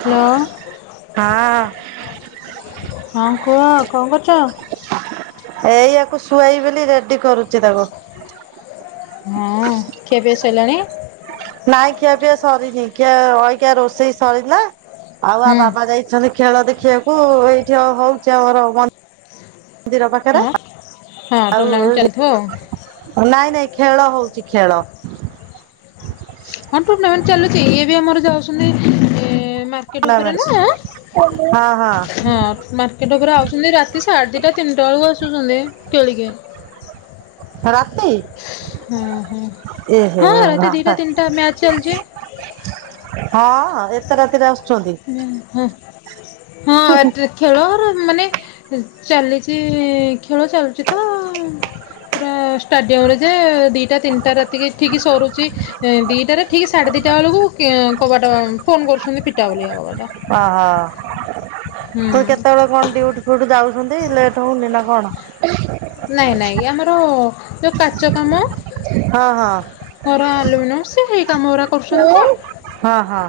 Hello ହଁ କୁହ କଣ କରୁଛ? ଏଇଆକୁ ଶୁଆଇ ବୋଲି ରେଡି କରୁଛି ତାକୁ। ହଁ କେବେ ସରିଲାଣି? ନାଇଁ ଖିଆ ପିଆ ସରିନି ଖିଆ ଅକିଆ ରୋଷେଇ ସରିିଲା ଆଉ ଆ ହୁଁ ବାବା ଯାଇ ଅଛନ୍ତି ଖେଳ ଦେଖିବାକୁ ଏଇଠି ହଉ- ହଉଛି ଆମର ମନ୍ଦି [inaudible] ର ହଁ ପାଖରେ। ହଁ ଆଉ ଟୁର୍ନାମେଣ୍ଟ ଚାଲିଥିବଆଉ। ନାଇଁ ନାଇଁ ଖେଳ ହଉଛି ଖେଳ। ହଁ ଟୁର୍ଣ୍ଣାମେଣ୍ଟ ଚାଲୁଛି ଇଏ ବି ଆମର ଯାଉଛନ୍ତି ଏ ମାର୍କେଟ ଉପରେ ନା ହଁ ହଁ ହଁ ମାର୍କେ କେଟ ଉପରେ ଆଉଛନ୍ତି ରାତି ସାଢ଼େ ଦିଟା ତିନିଟା ବେଲକୁ ଆସୁଛନ୍ତି କେଳିକେ ରାତି! ଓ ହୋ ଏହେ ହଁ ବାବା। ରାତି ଦିଟା ତିନିଟା ମ୍ୟାଚ ଚାଲିଛି। ହଁ! ଏତେ ରାତିରେ ଆସୁଛନ୍ତି। ହଁ ହଁ ଏ ଖେଳର ମାନେ ଚାଲିଛି ଖେଳ ଚାଲୁଛି ତ ପୁରା ଷ୍ଟାଡିୟମରେ ଯେ ଦିଇଟା ତିନିଟା ରାତିକି ଠିକ୍ ସରୁଛି ଦିଇଟାରେ ଠିକ ସାଢ଼େ ଦିଇଟା ବେଳକୁ କବାଟ ଫୋନ କରୁଛନ୍ତି ଫିଟା ବୋଲିକା କବାଟ। ଓ ହ। ପୁଣି ହୁଁ କେତେବେଳେ କଣ ଡ୍ୟୁଟି ଫୁଟି ଯାଉଛନ୍ତି ଲେଟ ହଉନି ନା କଣ? ନାଇଁ ନାଇଁ ଆମର ଯୋଉ କାଚ କାମ ହଁ ହଁ ଘର ଆଲୁମିନିୟମ ସ ହେଇ କାମ ଗୁଡା କରୁଛନ୍ତି ତ। ହଁ ହଁ।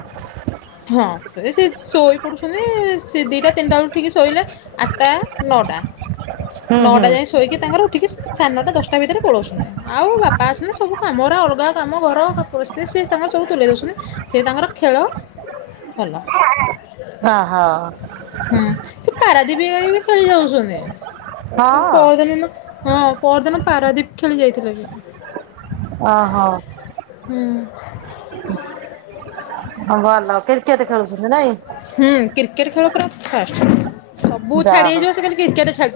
ହଁ ସେ ସେ ଶୋଇ ପଡୁଛନ୍ତି ସେ ଦିଟା ତିନିଟା ବେଳକୁ ଠିକ୍ ଶୋଇଲେ ଆଠଟା ନଅଟା ହୁଁ ହୁଁ ନଅଟା ଯାଇଏ ଶୋଇକି ତାଙ୍କର ଉଠିକି ସାଢେ ନଟା ଦଶଟା ଭିତରେ ପଳଉଛନ୍ତି। ଆଉ ବାପା ଅଛନ୍ତି ସବୁ କାମରେ ଅଲଗା କାମ ଘରଥିତ ତାଙ୍କର ସବୁ ତୁଲେଇ ଦଉଛନ୍ତି। ସେ ତାଙ୍କର ଖେଳ ଭଲ ଓହୋ। ହୁଁ। ସେ ପାରାଦୀପ ବି ଖେଳି ଯାଉଛନ୍ତି ହଁ ପଦିନ ହଁ ପରଦିନ ପାରାଦୀପ ଖେଳି ଯାଇଥିଲେ ବି। ଓହଁ। ହୁଁ। ଭଲ କ୍ରିକେଟ ଖେଳୁଛନ୍ତି ନାଇ? ହୁଁ କ୍ରିକେଟ ଖେଳ ପୁରା ଫାଷ୍ଟ ସବୁ ଯା ଛାଡ଼ି ହଉ। ହେଇଯିବ ସେ ଖାଲି କ୍ରିକେଟ ଛାଡ଼ି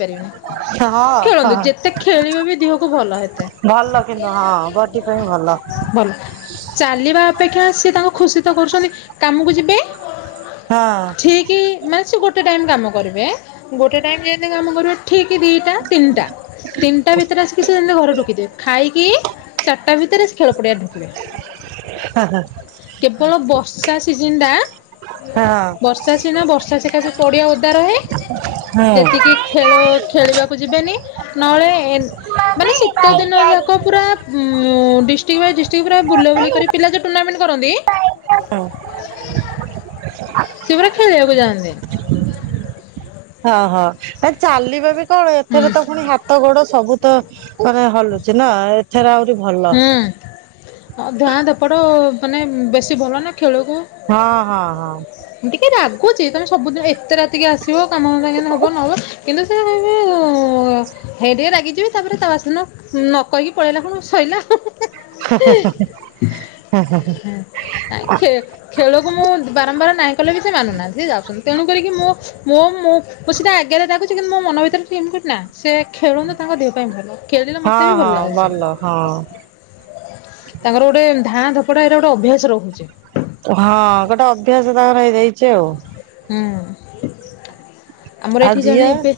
ହଁ ପାରିବେନି। ଖେଳନ୍ତୁ ହଁ ଯେତେ ଖେଳିବେ ବି ଦେହକୁ ଭଲ ହେତେ। ଭଲ କିନ୍ତୁ ହଁ ବଡି ପାଇଁ ଭଲ। ଭଲ ଚାଲିବା ଅପେକ୍ଷା ସିଏ ତାଙ୍କୁ ଖୁସି ତ କରୁଛନ୍ତି କାମକୁ ଯିବେ ହଁ। ଠିକ ମାନେ ସେ ଗୋଟେ ଗୋଟେ ଟାଇମ୍ କାମ କରିବେ ଗୋଟେ ଟାଇମ ଯେମତି କାମ କରିବେ ଠିକ ଦିଟା ତିନିଟା। ତିନିଟା ଭିତରେ ଆସିକି ସେ ଯେମିତି ଘରେ ରକିଥିବେ ଖାଇକି ଚାରିଟା ଭିତରେ ସେ ଖେଳ ପଡିଆରେ ଢୁକିବେ। ହାଁ ହାଁ। କେବଳ ବର୍ଷା ସିଜିନ ଟା ହଁ। ବର୍ଷା ସିନା ବର୍ଷା ସେଖାସେ ପଡ଼ିଆ ଓଦା ରହେ ଯେତିକି ଖେଳ ଖେଳିବାକୁ ଯିବେନି ନହେଲେ ମାନେ ଶୀତ ଦିନ ଯାକ ପୁରା ଡିଷ୍ଟିକ୍ ୱାଇଜ ଡିଷ୍ଟ୍ରିକ୍ଟ ପୁରା ବୁଲାବୁଲି କରି ପିଲା ଯୋଉ ଟୁର୍ଣ୍ଣାମେଣ୍ଟ କରନ୍ତି। ହଁ। ସେ ପୁରା ଖେଳିବାକୁ ଯାନ୍ତି। ହଁ ହଁ ଆ ଚାଲିବେ ବି କଣ ହୁଁ ଏଥିରେ ତ ପୁଣି ହାତ ଗୋଡ ସବୁ ତ ହଲୁଛି ନା ଏଥରେ ଆହୁରି ଭଲ ହୁଁ ଧାଆଁ ଧପଡ଼ ମାନେ ବେଶୀ ଭଲ ନା ଖେଳକୁ ହଁ ହଁ ହଁ। ଟିକେ ରାଗୁଛି ତମେ ସବୁଦିନ ଏତେ ରାତିକି ଆସିବ କାମ ସାଙ୍ଗ ହବ ନ ହବ। କିନ୍ତୁ ସେ ବି ହେରି ରାଗିଯିବେ ତାପରେ ତା ବାସିଦିନ ନ କହିକି ପଳେଇଲା ପୁଣି ସଇଲା ହୁ ହୁ ହୁ ନାଇଁ ଖେ ଖେଳକୁ ମୁଁ ବାରମ୍ବାର ନାହିଁ କଲେ ବି ସେ ମାନୁନାହାନ୍ତି ସେ ଯାଉଛନ୍ତି ତେଣୁ କରିକି ମୁଁ ମୁଁ ମୁଁ ମୁ ସେଟା ଆଗରେ ଡାଗୁଛି କିନ୍ତୁ ମୋ ମନ ଭିତରେ କେମ ନା ସେ ଖେଳନ୍ତୁ ତାଙ୍କ ଦେହ ପାଇଁ ଭଲ। ଖେଳିଲେ ହଁ ମତେ ବି ଭଲ ହଁ ଲାଗୁଛି। ହଁ। ତାଙ୍କର ଗୋଟେ ଧାଁ ଧପଡା ଏଟା ଗୋଟେ ଅଭ୍ୟାସ ରହୁଛି। ହଁ ଗୋଟେ ଅଭ୍ୟାସ ତାଙ୍କର ହେଇଯାଇଛି ଆଉ ହୁଁ ଆମର ଆଉ ଏଇଠି ଝିଅ ଜଣେ ଏବେ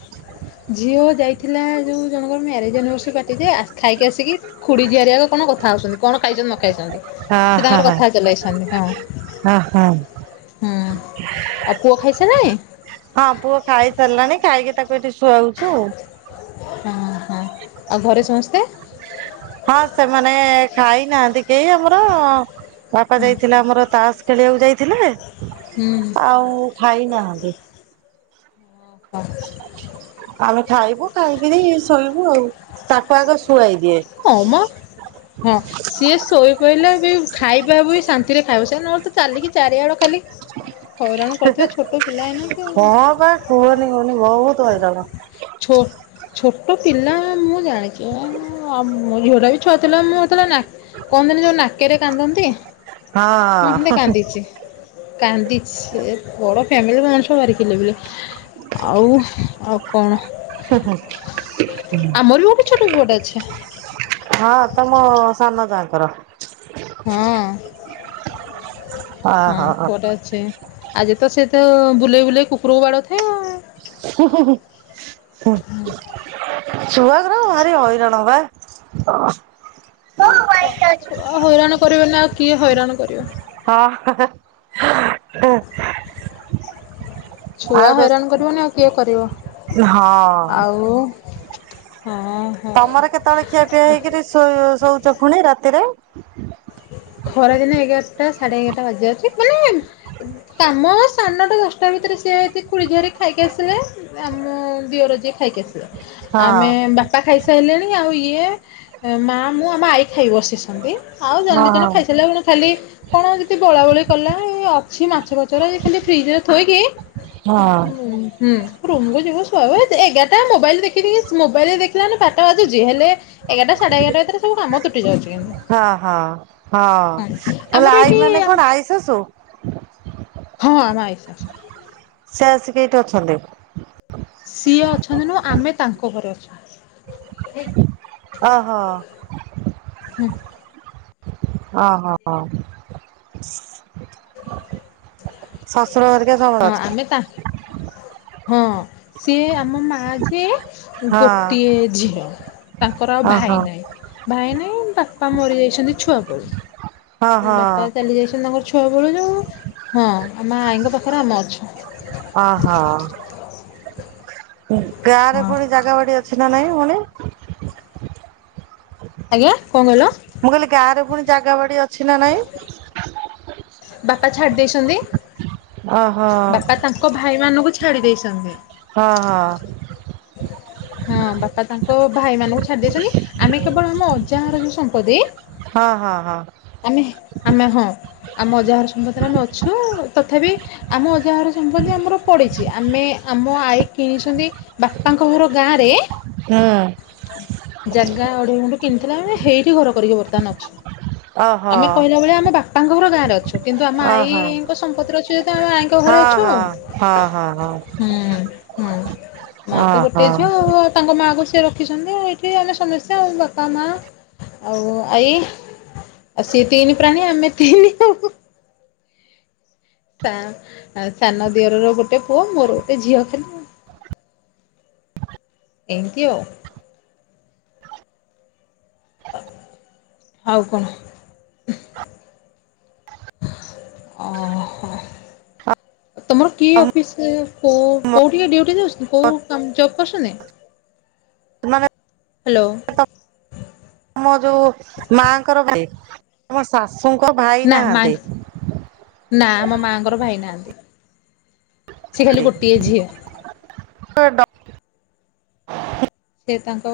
ଝିଅ ଯାଇଥିଲା ଯୋଉ ଜଣଙ୍କର ମ୍ୟାରେଜ୍ ଆନିଭର୍ସିରି ପାଟିରେ ଖାଇକି ଆସିକି ଖୁଡି ଝିଆରୀ କଣ ଆଗ କଥା ହଉଛନ୍ତି କଣ ଖାଇଛ ନ ଖାଇଛନ୍ତି ହ ସେ ହ ତାଙ୍କର ହ। କଥା ଚଲାଇଛନ୍ତି ହଁ ହୁଁ ହଁ ଅ ପୁଅ ଖାଇସାଇଲାଣି? ହଁ ପୁଅ ଖାଇ ସାରିଲାଣି ଖାଇକି ତାକୁ ଏଠି ଶୁଆଉଛୁ ଆଉ ହଁ ହଁ ଆଉ ଘରେ ସମସ୍ତେ? ହଁ ସେମାନେ ଖାଇନାହାନ୍ତି କେହି ଆମର ବାପା ହୁଁ ଯାଇଥିଲା ଆମର ତାସ ଖେଳିବାକୁ ଯାଇଥିଲେ ହୁଁ ଆଉ ଖାଇ ନାହାନ୍ତି। [inaudible] ଆମେ ଖାଇବୁ ଖାଇକିରି ଶୋଇବୁ ଆଉ ତାକୁ ଆଗ ଶୁଆଇ ଦିଏ। ହୁଁ। ସିଏ ଶୋଇ ପଇଲେ ବି ଖାଇବା ବି ଶାନ୍ତିରେ ଖାଇବ ସେ ନହେଲେ ତ ଚାଲିକି ଚାରିଆଡେ ଖାଲି ହଇରାଣ କରୁଥିବେ ଛୋଟ ପିଲା ଏଇନା କି ଆଉ ହଁ ବା କୁହନି କୁହନି ବହୁତ ହଇରାଣ ଛୋ ଛୋଟ ପିଲା ମୁଁ ଜାଣିଛି ଆଉ ମୋ ଝିଅଟା ବି ଛୁଆ ଥିଲା ମୁଁ ସେତେବେଳେ କହଥିଲି ଯୋଉ ନାକରେ କାନ୍ଦନ୍ତି। ହଁ ମୁଁ ହେନ୍ତେ କାନ୍ଦିଛି। କାନ୍ଦିଛି ବଡ଼ ଫ୍ୟାମିଲି ମଣିଷ ଭାରି କିଲିବିଲି ଆଉ ଆଉ କଣ ଆମର ବି ଗୋଟେ ଛୋଟ ପୁଅଟ ଅଛେ। ହଁ ତମ ସାନ ଯାଙ୍କର ହଁ ହଁ ଓହୋ ପୁଅଟେ ଅଛି। ଆଜି ତ ସେ ତ ବୁଲେଇ ବୁଲେଇ କୁକୁରକୁ ବାଡଉଥାଏ ଆଉ [inaudible] ଛୁଆ ଗୁରା ଭାରି ହଇରାଣ ବା ଛୁଆ ହଇରାଣ କରିବେ ନି ଆଉ କିଏ ହଇରାଣ କରିବ। ହଁ ହ ହ [unintelligible] ଛୁଆ ହଇରାଣ କରିବନି ଆଉ କିଏ କରିବ ହଁ ଆଉ ହଁ ହଉ। ତମର କେତେବେଳେ ଖିଆ ପିଆ ହେଇକିରି ଶୋଉଛ ପୁଣି ରାତିରେ ଖରାଦିନେ ଏଗାରଟା ସାଢ଼େ ଏଗାରଟା ବାଜି ଜାଉଛି ମାନେ କାମ ସାନଟା ଦଶଟା ଭିତରେ ସିଏ କୁଳିଝଆରି ଖାଇକି ଆସିଲେ ଆମ ଦିଅର ଯିଏ ଖାଇକି ଆସିବେ ହଁ ଆମେ ବାସ ବାପା ଖାଇସାରିଲେଣି ଆଉ ଇଏ ମା ମୁଁ ଆମ ଆଈ ଖାଇ ବସିଛନ୍ତି। ଆଉ ହଁ ଜଣେଦିଜଣ ଜଣ ଖାଇସାରିଲାଣ ଖାଲି କଣ ଯଦି ଗୋଳାଗୋଳି କଲା ଏଇ ଅଛି ମାଛଫାଛରା ଖାଲି ଫ୍ରିଜ୍ ରେ ଥୋଇକି ହଁ ହୁ ହୁଁ ରୁମୁକୁ ଯିବୁୁ ଶୋଇବୁ ଏଗାରଟା ମୋବାଇଲ ଦେଖି ଦେଖି ମୋବାଇଲରେ ଦେଖିଲାମାନେ ବାରଟା ବାଜୁଛି ହେଲେ ଏଗାରଟା ସାଢ଼େ ଏଗାରଟା, ଭିତରେ ସବୁ କାମ ତୁଟି ଯାଉଛି କିନ୍ତୁ। ହଁ ହଁ, ହଁ, ହଁ ହେଲେ ଆମର ଆଈ ମାନେ ଏଠି କଣ ଆଇ ଶଶୁ! ହଁ, ଆମ ଆଇସାଶୁ। ସେ ଆସିକି ଏଇଠି ଅଛନ୍ତି। ସିଏ ଅଛନ୍ତି ନୁହଁ ଆମେ ତାଙ୍କ ଘରେ ଅଛୁ। ଅ ହ ହୁଁ ଅ ହ, ହ ସସୁର ଘରିକା ସବୁ ହଁ, ଆମେ ତା- ହଁ, ସିଏ ଆମ ମା ଯି ସିଏ ହଁ ଗୋଟିଏ ଝିଅ, ତାଙ୍କର ଆଉ ଭାଇ ଓହୋ। ନାହିଁ। ଭାଇ ନାହିଁ, ବାପା ମରି ଯାଇଛନ୍ତି ଛୁଆ ବେଳୁ ହଁ ହଁ ବାପା ଚାଲି ଯାଇଛ ପିଲାଙ୍କ ର ଛୁଆ ବେଳୁ ଯୋଉ ହଁ ଆମ ଆଈଙ୍କ ପାଖରେ ଆମେ ଅଛୁ। ଓ, ହଁ ଗାଁରେ ହଁ ପୁଣି ଜାଗା ବାଡି଼ ଅଛି ନା ନାଇଁ ପୁଣି। ଆଜ୍ଞା, କଣ କହିଲ? ମୁଁ କହିଲି ଗାଁରେ ପୁଣି ଜାଗା ବାଡି଼ ଅଛି ନା ନାଇଁ। ବାପା ଛାଡି଼ ଦେଇଛନ୍ତି ଅ, ହ ବାପା ତାଙ୍କ ଭାଇ ମାନଙ୍କୁ ଛାଡି଼ ଦେଇଛନ୍ତି। ହ, ହ ହଁ, ବାପା ତାଙ୍କ ଭାଇ ମାନଙ୍କୁ ଛାଡି଼ ଦେଇଛନ୍ତି। ଆମେ କେବଳ ଆମ ମୋ ଅଜାଘର ଯୋଉ ସମ୍ପତ୍ତି ହଁ, ହଁ, ହଁ। ଆମେ, ଆମେ ହଁ ଆମ ଅଜାଘର ସମ୍ପଦି ରେ ଆମେ ଅଛୁ, ତଥାବି ଆମ ଅଜାଘର ସମ୍ପତ୍ତି ଆମର ପଡ଼ିଛି ଆମେ ଆମ ଆଈ କିଣିଛନ୍ତି ବାପାଙ୍କ ଘର ଗାଁ ରେ ହୁଁ ଜାଗା ଆଢ଼େଇ ଗୁଣ୍ଠୁ କିଣିଥିଲେ ଆମେ ହେଇଠି ଘର କରିକି ବର୍ତ୍ତମାନ ଅଛୁ। ଓହୋ ଆମେ କହିଲା ବେଳେ ଆମ ବାପାଙ୍କ ଘର ଗାଁରେ ଅଛୁ। କିନ୍ତୁ ଆମ ଓହୋ। ଆଈଙ୍କ ସମ୍ପତ୍ତିରେ ଅଛି ଯେ ହେତୁ ଆମେ ଆଈଙ୍କ ଘରେ ହଁ ଅଛୁ। ହଁ ହଁ ହଁ ହଁ ହୁଁ, ହୁଁ ମା ତ ଗୋଟେ ଝିଅ ଓହୋ ଆଉ ଉ ତାଙ୍କ ମାଆକୁ ସିଏ ରଖିଛନ୍ତି ଏଇଠି ଆମେ ସମସ୍ତେ ଆଉ ବାପା, ମା ଆଉ ଆଈ। ସିଏ ତିଇନି ପ୍ରାଣୀ ଆମେ ତିଇନି ଆଉ। ତା ସାନ ଦିଅରର ଗୋଟେ ପୁଅ ମୋର ଗୋଟେ ଝିଅ ଖାଲି। ଏମ୍ ତି ଆଉ। ଆଉ କଣ [unintelligible] ତମର କି ଅଫିସ୍, ଇଁ କୋ ମୋ -କୋଉ ଠିକି ଡ୍ୟୁଟି ଦେଉଛନ୍ତି କୋଉ କା- ଜବ୍ କରୁଛନ୍ତି? ଏମାନେ ହ୍ୟାଲୋ। ତ ଆମ ଯୋଉ ମାଙ୍କର ଭାଇ। ଆମ ଶାଶୁଙ୍କ ଭାଇ ନା ମା ନାହାନ୍ତି। ନା ଆମ ମାଙ୍କର ଭାଇ ନାହାନ୍ତି, ସେ ଖାଲି ଗୋଟିଏ ଝିଅ। ହେ ଡ ସେ ତାଙ୍କ,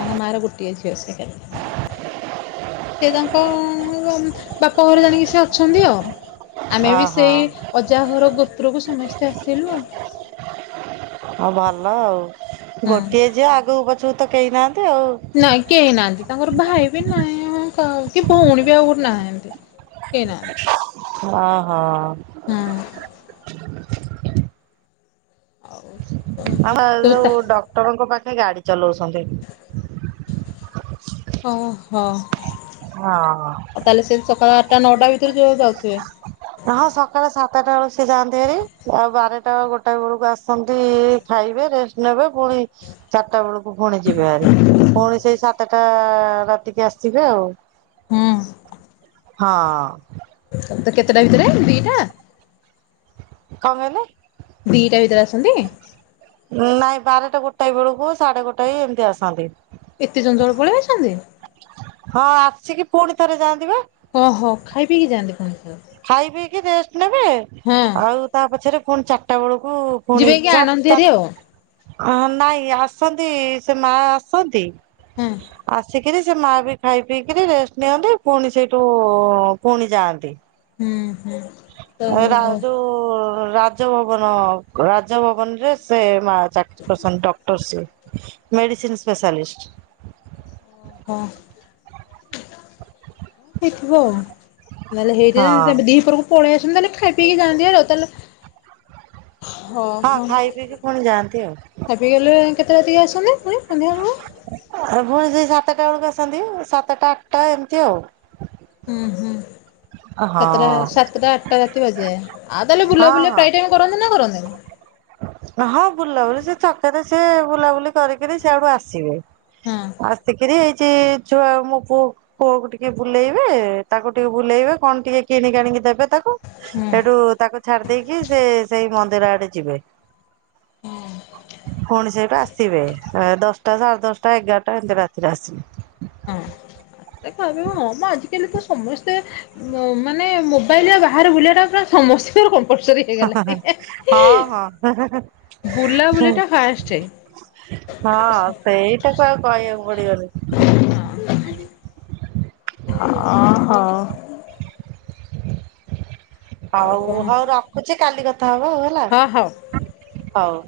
ତାଙ୍କ ମାର ଗୋଟିଏ ଝିଅ ସେ। ସେ ତାଙ୍କ, ବାପ ଘରେ ଜାଣିକି ସେ ଅଛନ୍ତି ଆଉ। ଆମେ ବି ସେଇ ଆଉ ଅଜାହର ଗୋତ୍ରକୁ ସମସ୍ତେ ଆସିଲୁ ଆଉ। ହଁ ଭଲ ଆଉ ହୁଁ। ଗୋଟିଏ ଝିଅ ଆଗକୁ ପଛକୁ ତ କେହି ନାହାନ୍ତି ଆଉ। ନାଇଁ କେହି ନାହାନ୍ତି ତାଙ୍କର ଭାଇ ବି ନାହିଁ କା କି ଭଉଣୀ ବି ଆଉ କୋଉଠି ନାହାନ୍ତି। କେଇ ନାହାନ୍ତି। ହଁ ହଁ। ହୁଁ। ଆଉ ଆମ ଯୋଉ ଡକ୍ଟରଙ୍କ ପାଖେ ଗାଡ଼ି ଚଲଉଛନ୍ତି। ଓ ହୋ। ହଁ ଅ। ତାହେଲେ ସେ ସକାଳ ଆଠଟା ନଅଟା ଭିତରେ ଯିଏ ଯାଉଥିବେ। ହଁ ସକାଳେ ସାତଟା ବେଳୁ ସିଏ ଯାଆନ୍ତି ହାରି ଆଉ ବାରଟା ଗୋଟା ବେଳକୁ ଆସନ୍ତି। ଖାଇବେ ରେଷ୍ଟେ ନେବେ ପୁଣି ଚାରିଟା ବେଳକୁ ପୁଣି ଯିବେ ହାରି ପୁଣି ସେଇ ସାତଟା ରାତିକି ଆସିବେ ଆଉ। ହୁଁ। ହଁ। ତ କେତେଟା ଭିତରେ ଦିଟା କଣ କହିଲେ। ଦିଟା ଭିତରେ ଆସନ୍ତି। ନାଇଁ ବାରଟା ଗୋଟାଏ ବେଳକୁ ସାଢେ ଗୋଟାଏ ଏମତି ଆସନ୍ତି। ଏତେ ଚଞ୍ଚଳ ପଳେଇ ଆସନ୍ତି। ହଁ ଆସିକି ପୁଣି ଥରେ ଯାଆନ୍ତିିବା। ଓହୋ ଖାଇ ପିକି ଯାଆନ୍ତି ପୁଣି ଥରେ। ଖାଇ ପିଇକି ରେଷ୍ଟେ ନେବେ ଆଉ ତା ପଛରେ ପୁଣି ଚାରିଟା ବେଳକୁ ପୁଣି ଯିବେ କି ଚକ୍ ଆଣନ୍ତି ହେରି ଚକ୍ ଆଉ ନାଇଁ ଆସନ୍ତି ସେ ମା ଆସନ୍ତି ହଁ ଆସ ଆସିକରି ସେ ମା ବି ଖାଇ ପିଇକିରି ରେଷ୍ଟେ ନିଅନ୍ତି ପୁଣି ସେଇଠୁ ପୁଣି ଯାଆନ୍ତି। ହୁଁ ହୁଁ। ତ ରା ଓହୋ ଯୋଉ ରାଜଭବନ ରାଜଭବନ ରେ ସେ ମା ସାର୍ ପ୍ରଶାନ୍ତ ଡକ୍ଟର ସେ ମେଡିସିନ୍ ସ୍ପେଶାଲିଷ୍ଟି। ହୁଁ। ଥିବ ଆଉ ନହେଲେ ହଁ ହେଇଥିବେ ସେ ଦିପରକୁ ପଳେଇ ଆସନ୍ତେ ତାହେଲେ ଖାଇ ପିଇକି ଯାଆନ୍ତି ହାରି ତାହେଲେ ହଁ ହ ଖାଇ ପିଇକି ପୁଣି ଯାଆନ୍ତି ଆଉ। ପିଇକି ଗଲେ କେତେ ରାତିକି ଆସନ୍ତି। ପୁଣି ସନ୍ଧ୍ୟାବେଳକୁ? ଆ ପୁଣି ସେଇ ସାତଟା ବେଳକୁ ଆସନ୍ତି ସାତଟା ଆଠଟା ଏମିତି ଆଉ। ହୁଁ ହୁଁ ହଁ ସାତଟା ହଁ ସାତଟା ଆଠଟା ରାତି ବାଜି ଯାଏ ଆଉ ତାହେଲେ ବୁଲା ବୁଲି ପ୍ରାୟ ଟାଇମ୍ କରନ୍ତି ନା କରନ୍ତିିନି। ହଁ ବୁଲାବୁଲି ସେ ଛକରେ ସେ ବୁଲାବୁଲି କରିକିରି ସିଆଡ଼ୁ ଆସିବ। ହଁ ଆସିକିରି ଏଇଚି ଛୁଆ ମୋ ପୁଅକୁ ପୁଅକୁ ଟିକେ ବୁଲେଇବେ ତାକୁ ଟିକେ ବୁଲେଇବେ କଣ ଟିକେ କିଣିକି ଆଣିକି ଦେବେ ତା କୁ ହୁଁ ସେଠୁ ତାକୁ ଛାଡ଼ି ଦେଇକି ସେ ସେଇ ମନ୍ଦିର ଆଡ଼େ ଯିବେ। ହଁ ପୁଣି ସେଇଟୁ ଆସିବେ ଦଶଟା ସାଢେ ଦଶଟା ଏଗାରଟା ଏମତି ରାତିରେ ଆସିବେ। ହଁ ଖାଇ ପିଇବୁ ହଁ ପା ଆଜି ଆଜି କାଲି ତ ସମସ୍ତେ ମୋ ମାନେ ମୋବାଇଲ୍ ଆଉ ବାହାରେ ବୁଲିବା ଟା ପୁରା ସମସ୍ତିଙ୍କର କମ୍ପଲସରୀ। ହେଇଗଲା ହେ ହେ ହଁ ହଁ ବୁଲାବୁଲି ଟା ଫାଷ୍ଟେ। ହଁ ସେଇଟାକୁ ଆଉ କହିବାକୁ ପଡ଼ିବନି। ହଁ ଅ ହଉ। ଆଉ କଣ ହଉ ହଉ ରଖୁଚି କାଲି କଥା ହବା ଆଉ ହଁ ହଉ। ହେଲା ହଉ।